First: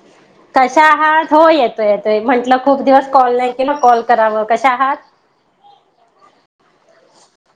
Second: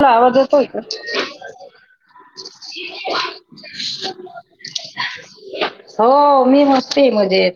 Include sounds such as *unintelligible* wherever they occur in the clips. तुला आवाज येतोय का? कशा आहात? हो येतोय येतोय, म्हंटलं खूप दिवस कॉल नाही केला कॉल करावं कशा आहा हो मी मस्ती मजेत.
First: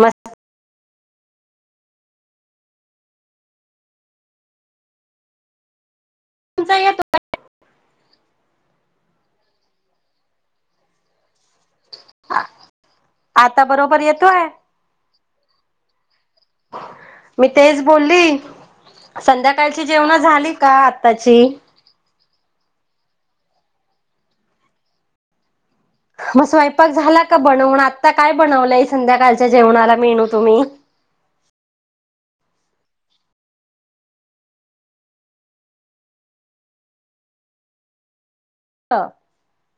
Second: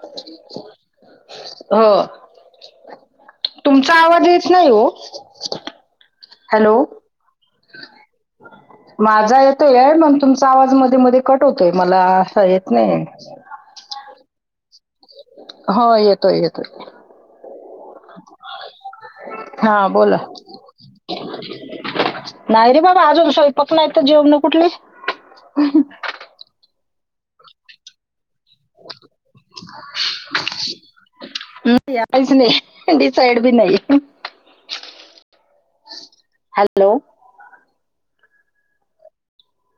मस्त हो. तुमचा आवाज येत नाही हो. हॅलो, तुमचा येतो माझा य तोय मग तुमचा आवाज मध्ये मध्ये कट होतोय मला येत नाही. आता बरोबर येतोय हो येतोय येतोय. मी तेच बोलली, संध्याकाळची हा बोला. जेवणं झाली का आताची? नाही रे बाबा अजून स्वयंपाक नाही तर जेवण कुठली? मग स्वयंपाक झाला का बनवून? आता काय बनवलंय संध्याकाळच्या जेवणाला मेनू तुम्ही? नाही काहीच नाही डिसाईड बी नाही. हॅलो. *unintelligible*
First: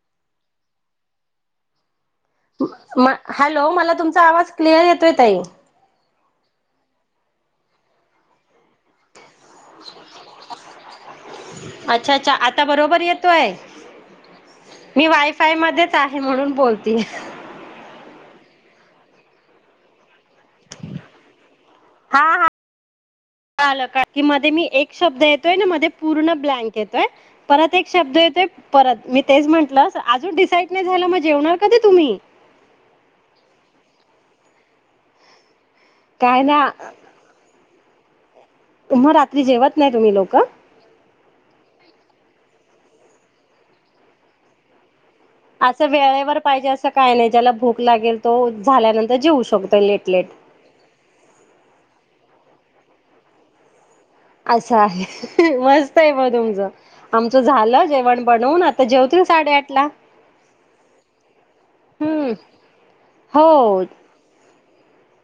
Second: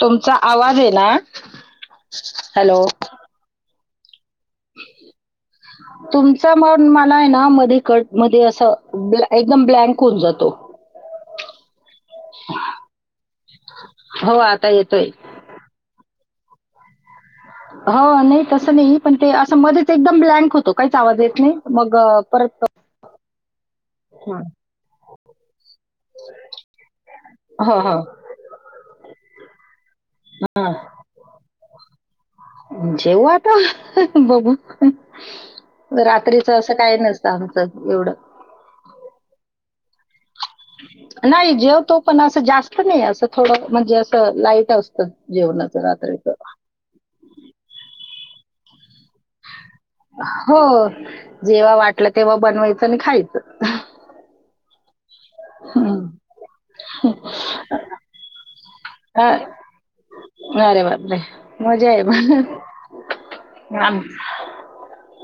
तुमचा आवाज आहे ना. हॅलो म हॅलो मला तुमचा आवाज क्लिअर येतोय ताई. नाही ना मध्ये कट मध्ये असं ब्लॅं एकदम ब्लँक होऊन जातो. अच्छा अच्छा आता बरोबर येतोय? हो आता मी येतोय. वायफाय मध्येच आ हे म्हणून बोलतीय. हो नाही तसं नाही पण ते अस मध्येच एकदम ब्लँक होतो काहीच आवाज येत नाही, मग हा हा परत अ‌ आलं का, की मध्ये मी एक शब्द येतोय ना मध्ये पूर्ण ब्लँक येतोय, परत हो, एक शब्द हो. येतोय परत मी तेच म्हंटलं आ अजुन डिसाईड नाही झालं मग जेवणार कधी तुम्ही? जेवू आता बघू, काय रात्रीचं ना असं काही नसतं आमचं एवढं. मग रात्री जेवत नाही तुम्ही लोकं? नाही जेवतो पण असं जास्त नाही असं थोड म्हणजे असं लाईट अस असं वेळेवर पाहिजे असं काय नाही, ज्याला भूक लागेल तो झाल्यानं हो जेव्हा वाटलं तेव्हा बनवायचं आणि खायचं. असं आहे मस्त हं. आहे म तुमचं आमचं झालं जेवण बनवून आ आ जेवतील अ, साडेआठ ला अरे बाप रे मजा आहे हम्म प हो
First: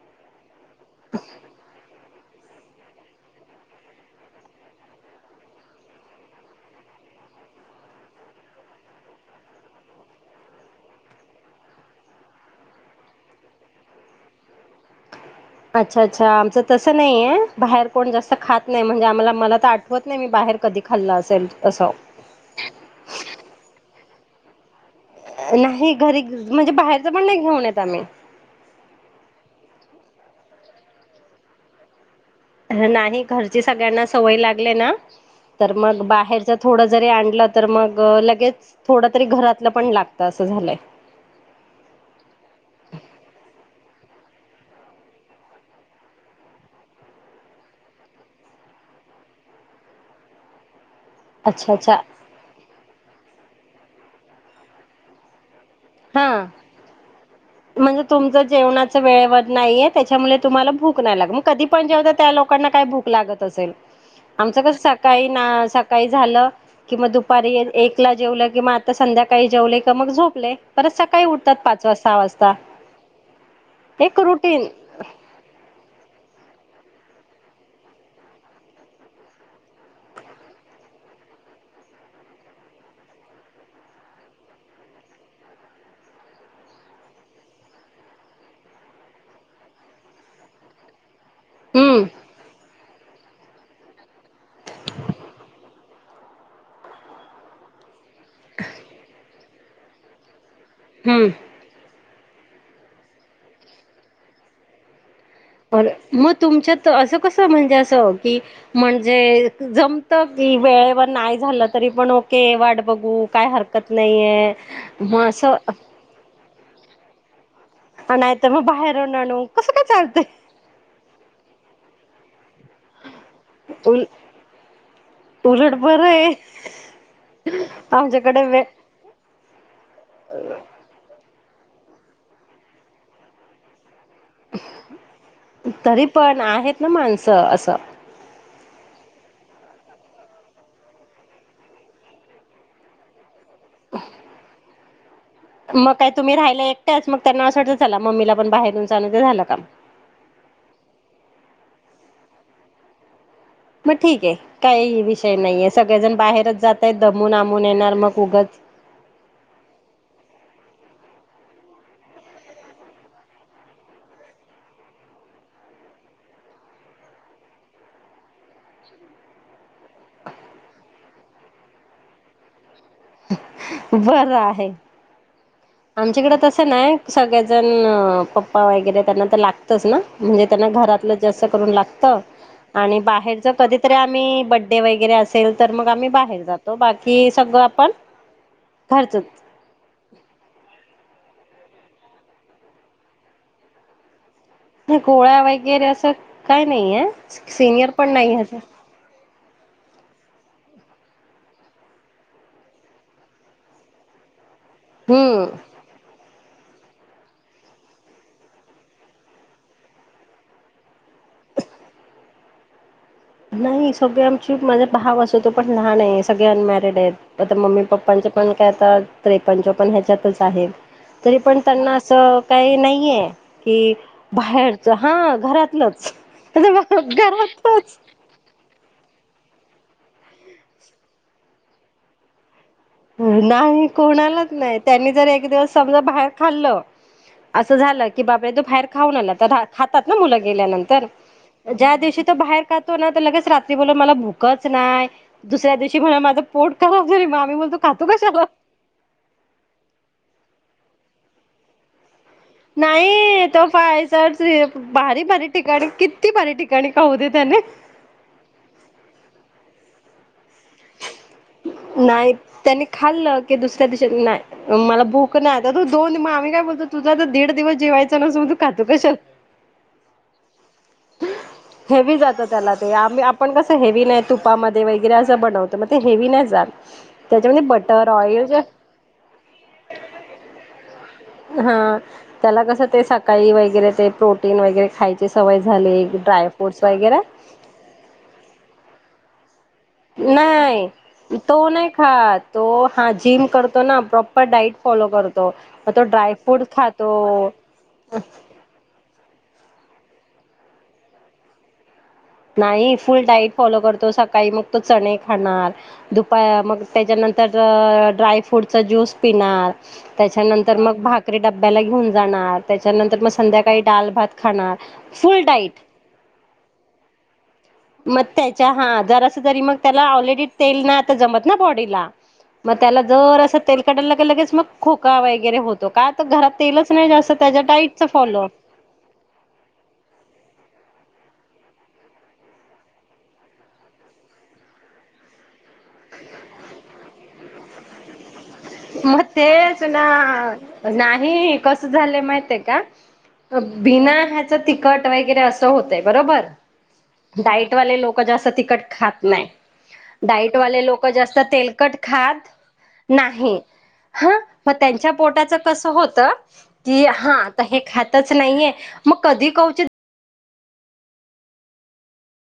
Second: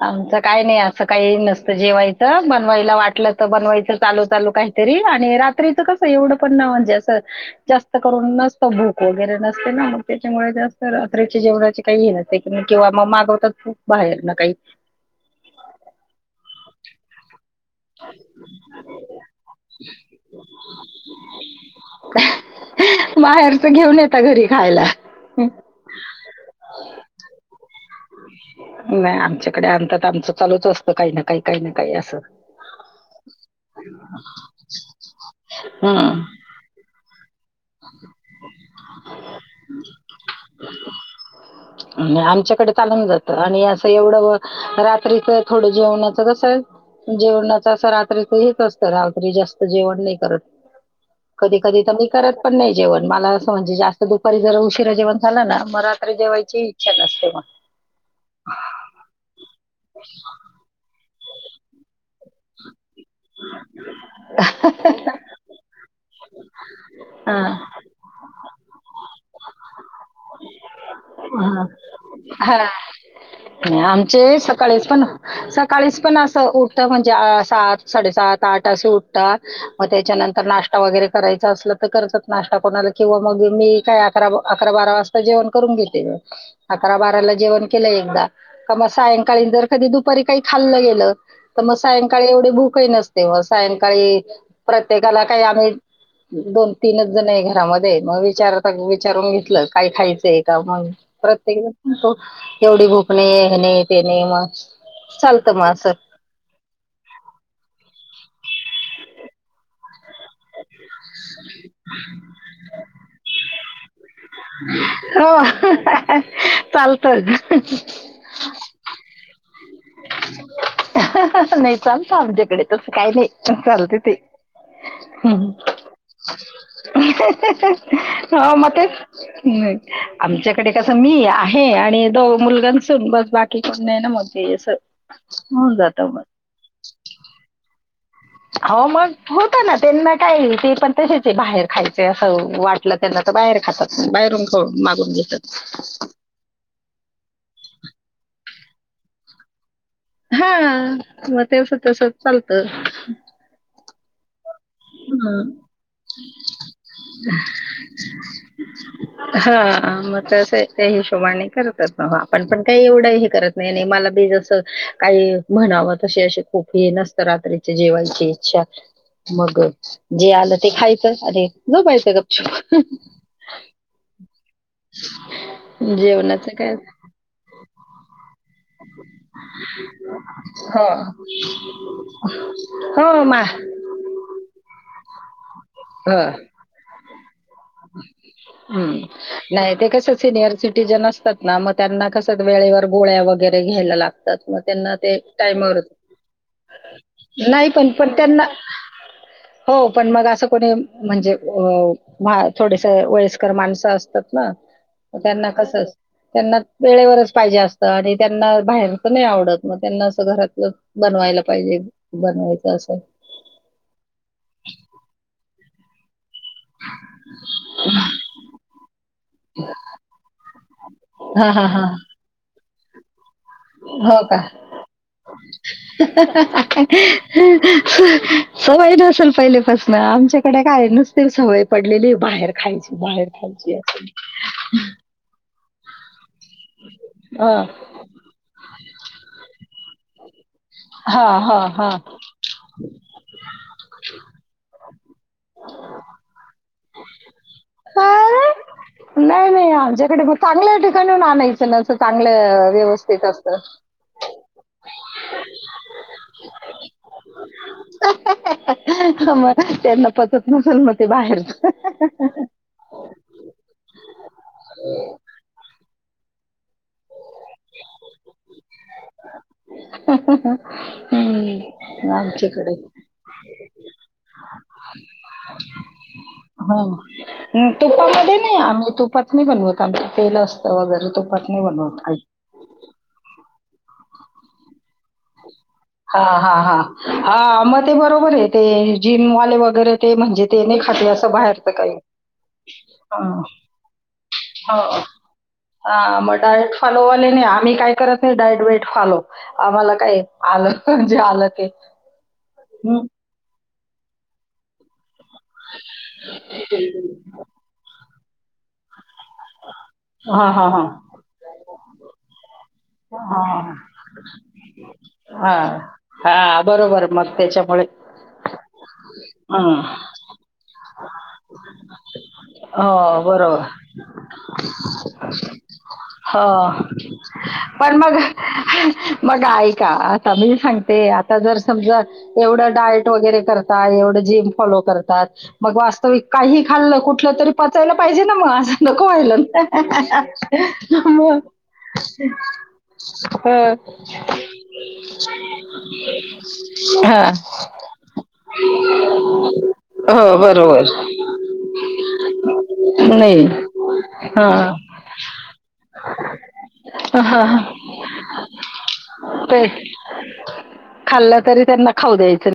आमचं काही नाही असं काही नसतं जेव्हाय बनवायला वाटलं तर बनवायचं चालू चालू काहीतरी आणि रात्रीच कसं एवढं पण ना म्हणजे असं जास्त करून नसत बुक वगैरे न ना मग त्याच्यामुळे जास्त रात्रीच्या जेवणाचे काही हे नसते क किंवा मग मागवत खूप बाहेर ना काही अच्छा अच्छा आमचं तस नाही आहे बाहेर कोण जास्त खात नाही म्हणजे आम्हाला मला तर आठवत नाही मी बाहेर कधी खाल्लं असेल असावं बाहेरच घेऊन येतता घरी खायला नाही घरी म्हणजे बाहेरच पण नाही घेऊन येत आम्ही नाही आमच्याकडे आणतात आमचं चालूच असतं काही ना काही काही ना काही असं नाही घरची सगळ्यांना सवय लागली ना तर मग हम्म बाहेरच थोड जरी आण तर मग लगेच थोड तरी घरातलं पण लागत असं झालंय आमच्याकडे चालून जात आणि एवढं रात्रीच थोडं जेवणाचं कसं आहे जेवणाच असं रात्रीच हेेत असत रावात्री जास्त जेवण नाही करत कधी अच्छा कधी तर अच्छा मी करत ण मला असं म्हणजे जास्त दुपारी जर उशिरा जेवण झाला ना मग रात्री हा जेवाची इच्छा नसते मग म्हणजे तुमचं जेवणाच वेळवर नाहीये त्याच्यामुळे तुम्हाला भूक कधी पण जेवतात त्या लोकांना काय भूक लागत असेल आमचं कस सकाळी ना काही झालं कि म हा दुपारी एकला जेवलं किंवा आता संध्याकाळी जेवले क मग झोपले परत सकाळी उठतात पाच वाजता सहा वाजता हा हा एक आमचे रुटीन सकाळीच पण सकाळीच पण अस उठत म्हणजे सात साडेसात आठ असे उठतात मग त्याच्यानंतर नाश्ता वगैरे करायचा अस तर कर्च नाश्ता कोणाला किंवा मग मी काय अकरा अकरा बारा वाजता जेवण करून घेत अकरा बाराला जेवण केलं एकदा क मग सायंकाळीन जर कधी दुपारी काही खाल्लं गेलं तर मग हम्म सायंकाळी एवढी भूकही नसते मग सायंकाळी प्रत्येकाला काही आम्ही दोन तीनच जण आहे घरामध्ये मग विचारता विचारून घेतलं काय खायचंय का म हम्म प्रत्येकलागतो एवढी भूकणे हे नाही ते नाही मग चालतं मग अर असं. मग तुमच्यात असं कस म्हणजे असं की म्हणजे जम की वेळेवर नाही झालं तरी पण ओके वाट बघू काय हरकत नाहीे म असं चालतच नाही तर मग बाहेरून आणू कसं काय चालत नाही चालतं आमच्याकडे तस काही नाही चालते ते उलट बरं आहे आमच्याकडे ह वे म *inaudible* ते आमच्याकडे कस मी आहे आणि द मुलगांसून बस बाकी कोण नाही ना मग ते होऊन जात तरी *inaudible* मग पण आहेत ना माणसं असं हो मग होत ना त्यांना काय ते पण तसेच बाहेर खायचे असं वाटलं त्यांना ता बाहेर खातात बाहेरून खावुन मागून घे मग काय तुम्ही राहायला एकट्याच मग त्यांना अस वाटत झाला मम्मीला पण बाहेरून जा चालू ते झालं काम हा मग तेवस- तेवस चालत मग ठीक आहे काही विषय नाहीये सगळेजण बाहेरच जातय दधमून आमून येणार मग उगच हा मत त्या हिशोबाने करतच न आपण पण काही एवढं हे करत नाही आणि मला बी जस काही म्ह तशी अशी खूप हे नसत रात्रीच्या जेवायची इच्छा मग जे आलं ते खायचं आणि झोपायचं गपचुप *inaudible* बर आहे आमच्याकडे जेवणाचं तसं काय नाही सगळेजण पप्पा वगैरे त्यांना तर लागतच ना म्हणजे हो, घरातल जास्त करून लागत आणि हो मा बाहेर कधीतरी आम्ही बडडे वगैरे असेल तर मग आम्ही हं, बाहेर जातो बाकी सगळं आपण घरचच हम्म नाही ते कसं सिनियर तिथं नसतात ना मग त्यांना कस वेळेवर गोळ्या वैगैरे घ्यायला लागत तर त्यांना नाही ते गोळ्या टाईमवर *inaudible* वगैरे असं काय नाहीये हो नाही सिनियर पण पण नाही त्यांना ह्याच ह *inaudible* हो पण मग असं कोणी म्हणजे थोडेस वयस्कर *inaudible* माणसं असतात हम्म त्यांना कस त्यांना वेळेवरच पाहिजे असतं आणि त्यांना बाहेरचं नाही आवडत मग त्यांना असं घरातलं बनवायला पाहिजे बनवायचं असं नाही सगळे आमची माझास भाव असो तो पण लहान आहेस सगळे अनमॅरिड आहेत आता मम्मी पप्पांचे पण काय आता ते पण आत्ता त्रेपन्न चोपन ह्याच्यातच आहेत तरी हां, पण हां, हां. त्यांना असं काही नाहीये कि हो का बाहेरच हा *inaudible* घरातलंच घरातच सवय नसेल पहिलेपासन आमच्याकडे काय नसतील सवय पडलेली बाहेर खायची, बाहेर खायची नाही अशी. कोणालाच नाही त्यांनी जर एक दिवस समजा बाहेर खाल्लं हां. अस झाल की बापरे तु बाहेर खाऊन आला खातात ना मुल गे *inaudible* ल्यानंतर हां, हां, ज्या हां. दिवशी तो बाहेर काातो ना तर लगेच रात्री बोलून मला भूकच नाही दुसऱ्या दिवशी म्हण माझं पोट *unintelligible* कारी ममी म्होलत अ नाही नाही आमच्याकडे मग चांगल्या ठिकाणीहुन आणायचं ना चांगलं व्यवस्थित नाही आता तो फायसर भारी भारी ठिकाणी किती भारी ठिकाणी खाऊ दे त्याने *inaudible* आ *inaudible* त्यांना पसत पसन मते बाहेर नाही त्यांनी खाल्लं की दुसऱ्या दिवशी नाही मला भूक नाही आता त दोन मग आम्ही काय बोलतो तुझा तर दीड दिवस जेवायच नस मग तू खातू कशाला ह- ह -ह *inaudible* हेवी जात त्याला ते आपण कस हेवी नाही तुपामध्ये वगैरे असं बनवतं मग ते हेवी नाही जात हा त्याच्यामध्ये बटर तुपामध्ये ऑइल नाही जे आम्ही तुपात नाही बनवत आमच तेल असतं वगैरे ते हा त्याला कसं ते सकाळी वगैरे ते प्रोटीन वगैरे खायची सवय झाली हा- हा- ड्रायफ्रूट्स वगैरे हा मग ते बरोबर आहे ते जिमवाले वग वगैरे ते म्हणजे ते नाही खाते असं तो बाहेरच नाही काही खात तो हा जिम करतो ना प्रॉपर डाईट हो फॉलो करतो. तो -हा मग ड्रायफ्रूट डायट फालोवाले नाही खातो. आम्ही काय करत नाही डायट वेट फालो आम्हाला काय आलं म्हणजे आलं की नाही फुल डाईट फॉलो करतो सकाळी मग तो चणे खाणार दुप मग त्याच्यानंतर ड्रायफ्रूटचा ज्यूस पिणार हा हा त्याच्यानंतर हा मग भाकरी डबब्याला घेऊन जाणार त्याच्यानंतर मग हा संध्याकाळी डाल भात खाणार फुल हा डाईट हा बरोबर मग त्याच्यामुळे मग त्याच्या हा जरा तरी हं मग त्याला ऑलरेडी तेल ना आता जमत ना बॉडीला मग त्याला हो जर बरोबर असं तेल काटायला *unintelligible* गे लगेच मग खोका वगैरे होतो का तर घरात हो तेलच नाही जास्त त्याच्या पण डाईटच मग फॉलो मग ऐ का आता मी सांगते आता जर समजा एवढं डायट वगैरे करता एवढ जिम फॉलो करतात मग वास्तविक काही खाल्लं कुठलं तरी पचायला पाहिजे मगज न मग कमहिलं तेच ना *inaudible* नाही कस झालं माहिित आहे का हं. बिना ह्याच तिकट वगैरे असं होत बरोबर हं. डाईटवाले लोक जास्त तिकट खात नाही हो डाईटवाले लोक बरोबर जास्त तेलकट खात नाही हा मग हं. त्यांच्या पोटाचं कसं होतं की हा हं. हे खातच नाहीये, मग कधी ते कौचीत खाल्लं तरी, त्यांना खाऊ द्यायचं.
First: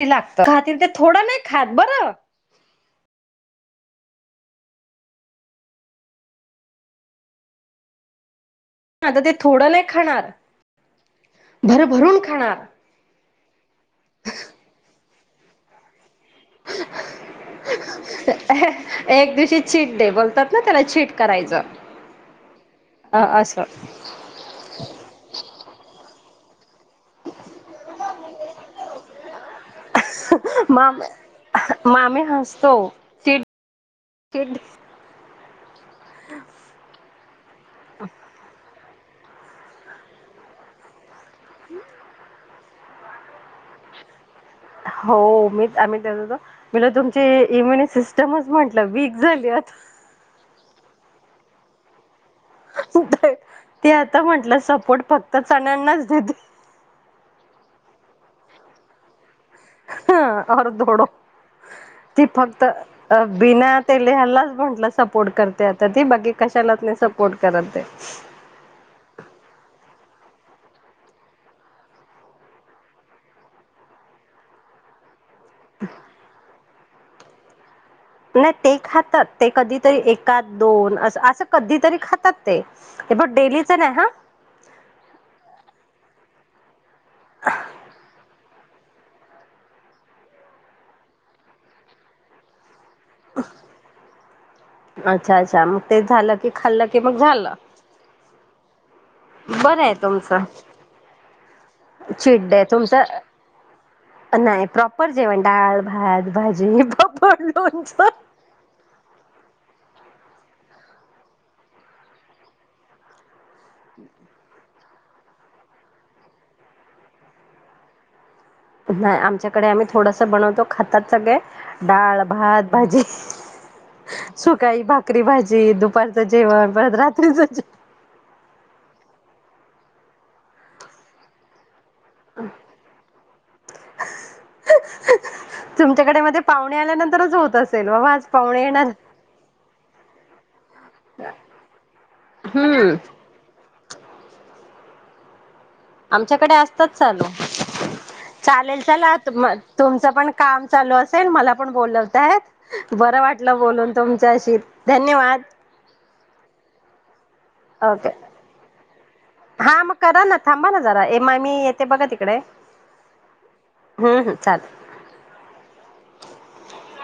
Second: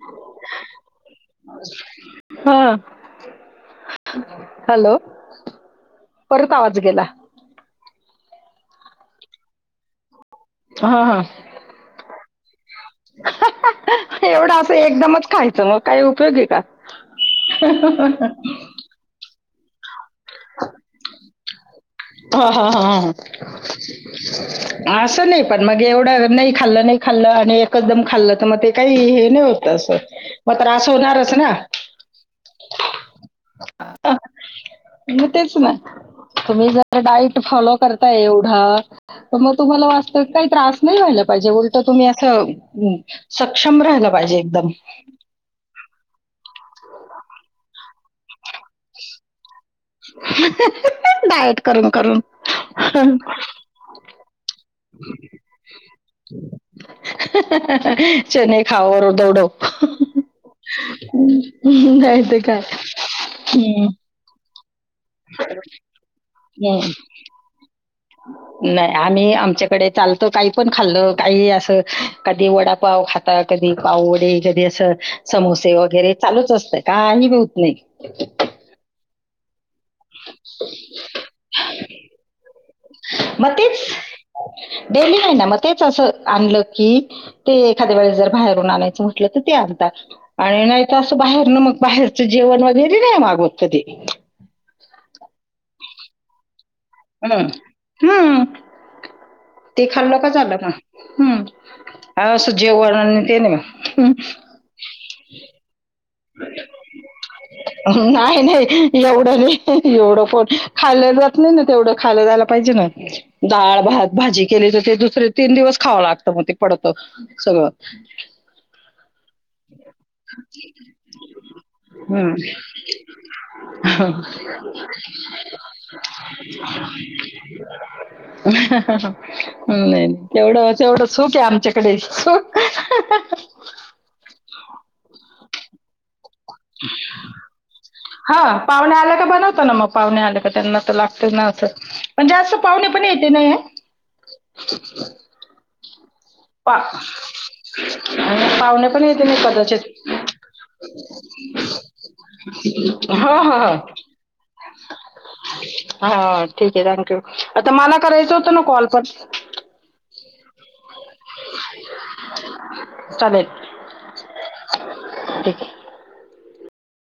किती लागतं, खातील ते थोडं नाही खात बरं! हं हॅलो! परत आवाज गेला. आता ते थोडं नाही, खाणार हं हं भरभरून खाणार. एवढं असं एकदमचं खायचं मग काही का *unintelligible* एक दिवशी चीट दे *unintelligible* बोलतात, ना त्याला चीट करायचं. हं हं अ असं असं नाही, पण मग एवढं. नाही खाल्लं, नाही खाल्ल आणि एकचदम खाल्लं तर, मग ते काही ये नाही होतं. माम मामी हसतो ते *unintelligible* मग तेच ना तुम्ही जर डाईट फॉलो करताय एवढा? तर मग तुम्हाला *unintelligible* काही त्रास नाही, व्हायला पाहिजे उलटं तुम्ही असं सक्षम राहिलं पाहिजे, एकदम. *unintelligible* मला तुमची इम्युन सिस्टमच म्हटलं वीक झाली. आता डाएट करून करून ते आता म्हंटलं सपोर्ट फक्त चण्यांनाच देते. *unintelligible* चणे खाओ और दौडों. *unintelligible* और दौडो. ती नाही ते काय फक्त बिना तेले *unintelligible* करते आता ती बाकी कशालाच हम नाही सपोर्ट करत ते. नाही आम्ही आमच्याकडे चालत काही पण खाल्लं काही, असं कधी वडापाव खाताय कधी पाव वडे कधी असं समोसे वगैरे चालूच, असतं काही बी होत नाही. नाही ते खातात, ते कधी? ते एकात दोन अस, असं कधी तरी खातात, ते हे ब मग डेलीच तेच नाही ह डेली नाही, ना मग तेच असं आणलं, की ते एखाद्या वेळेस जर बाहेर *unintelligible* ते आणतात. आणि नाही तर, असं बाहेरन बाहेरचं जेवणं वगैरे *unintelligible* अच्छा अच्छा! मग तेच झालं. की खाल्लं की मग हा झालं. हम्म! *inaudible* ते आहे खाल्लं का तुमचं झालं, काम हम्म! चीट डे तुमचं *unintelligible* नाही प्रॉपर जेवण डाळ, भात. भाजी पापड लोणचं. नाही, नाही एवढं! एवढं फोन खाल्ल जात, नाही ना तेवढं खालं जायला, पाहिजे ना. डाळ, भात, भाजी केली ते दुसरे तीन दिवस खावं लागतं, मग ते पडत सगळं नाही आमच्याकडे आम्ही, थोडसं बनवतो. खातात सगळे डाळ, हम्म. भात, भाजी. सुकाई भाकरी, भाजी दुपारचं जेवण परत रात्रीच नाही तेवढं, तेवढं सुख आहे. आमच्या *unintelligible* तुमच्याकडे मध्ये पाहुणे आल्यानंतरच होत, असेल. बाबा आज हा येणार पाहुणे आल्या का बनवतो. ना मग पाहुणे आल्या त्यांना तर लागत, ना असं पण जास्त पाहुणे हम्म पण येते नाही *unintelligible* आमच्याकडे पा असतात चालू. चालेल पाहुणे पण चला येते नाही म कदाचित तुमचं पण काम चालू असेल मला पण बोलवताय. हा ह धन्यवाद हा ठीिकक आहे रा थँक्यू आता पण मला ओके करायचा होता ना कॉल पण हा मग करा ना थांबा ना जरा ए मग मी येते बघ तिकडे. चालेल हम्म हम् चालेल. ठीक आहे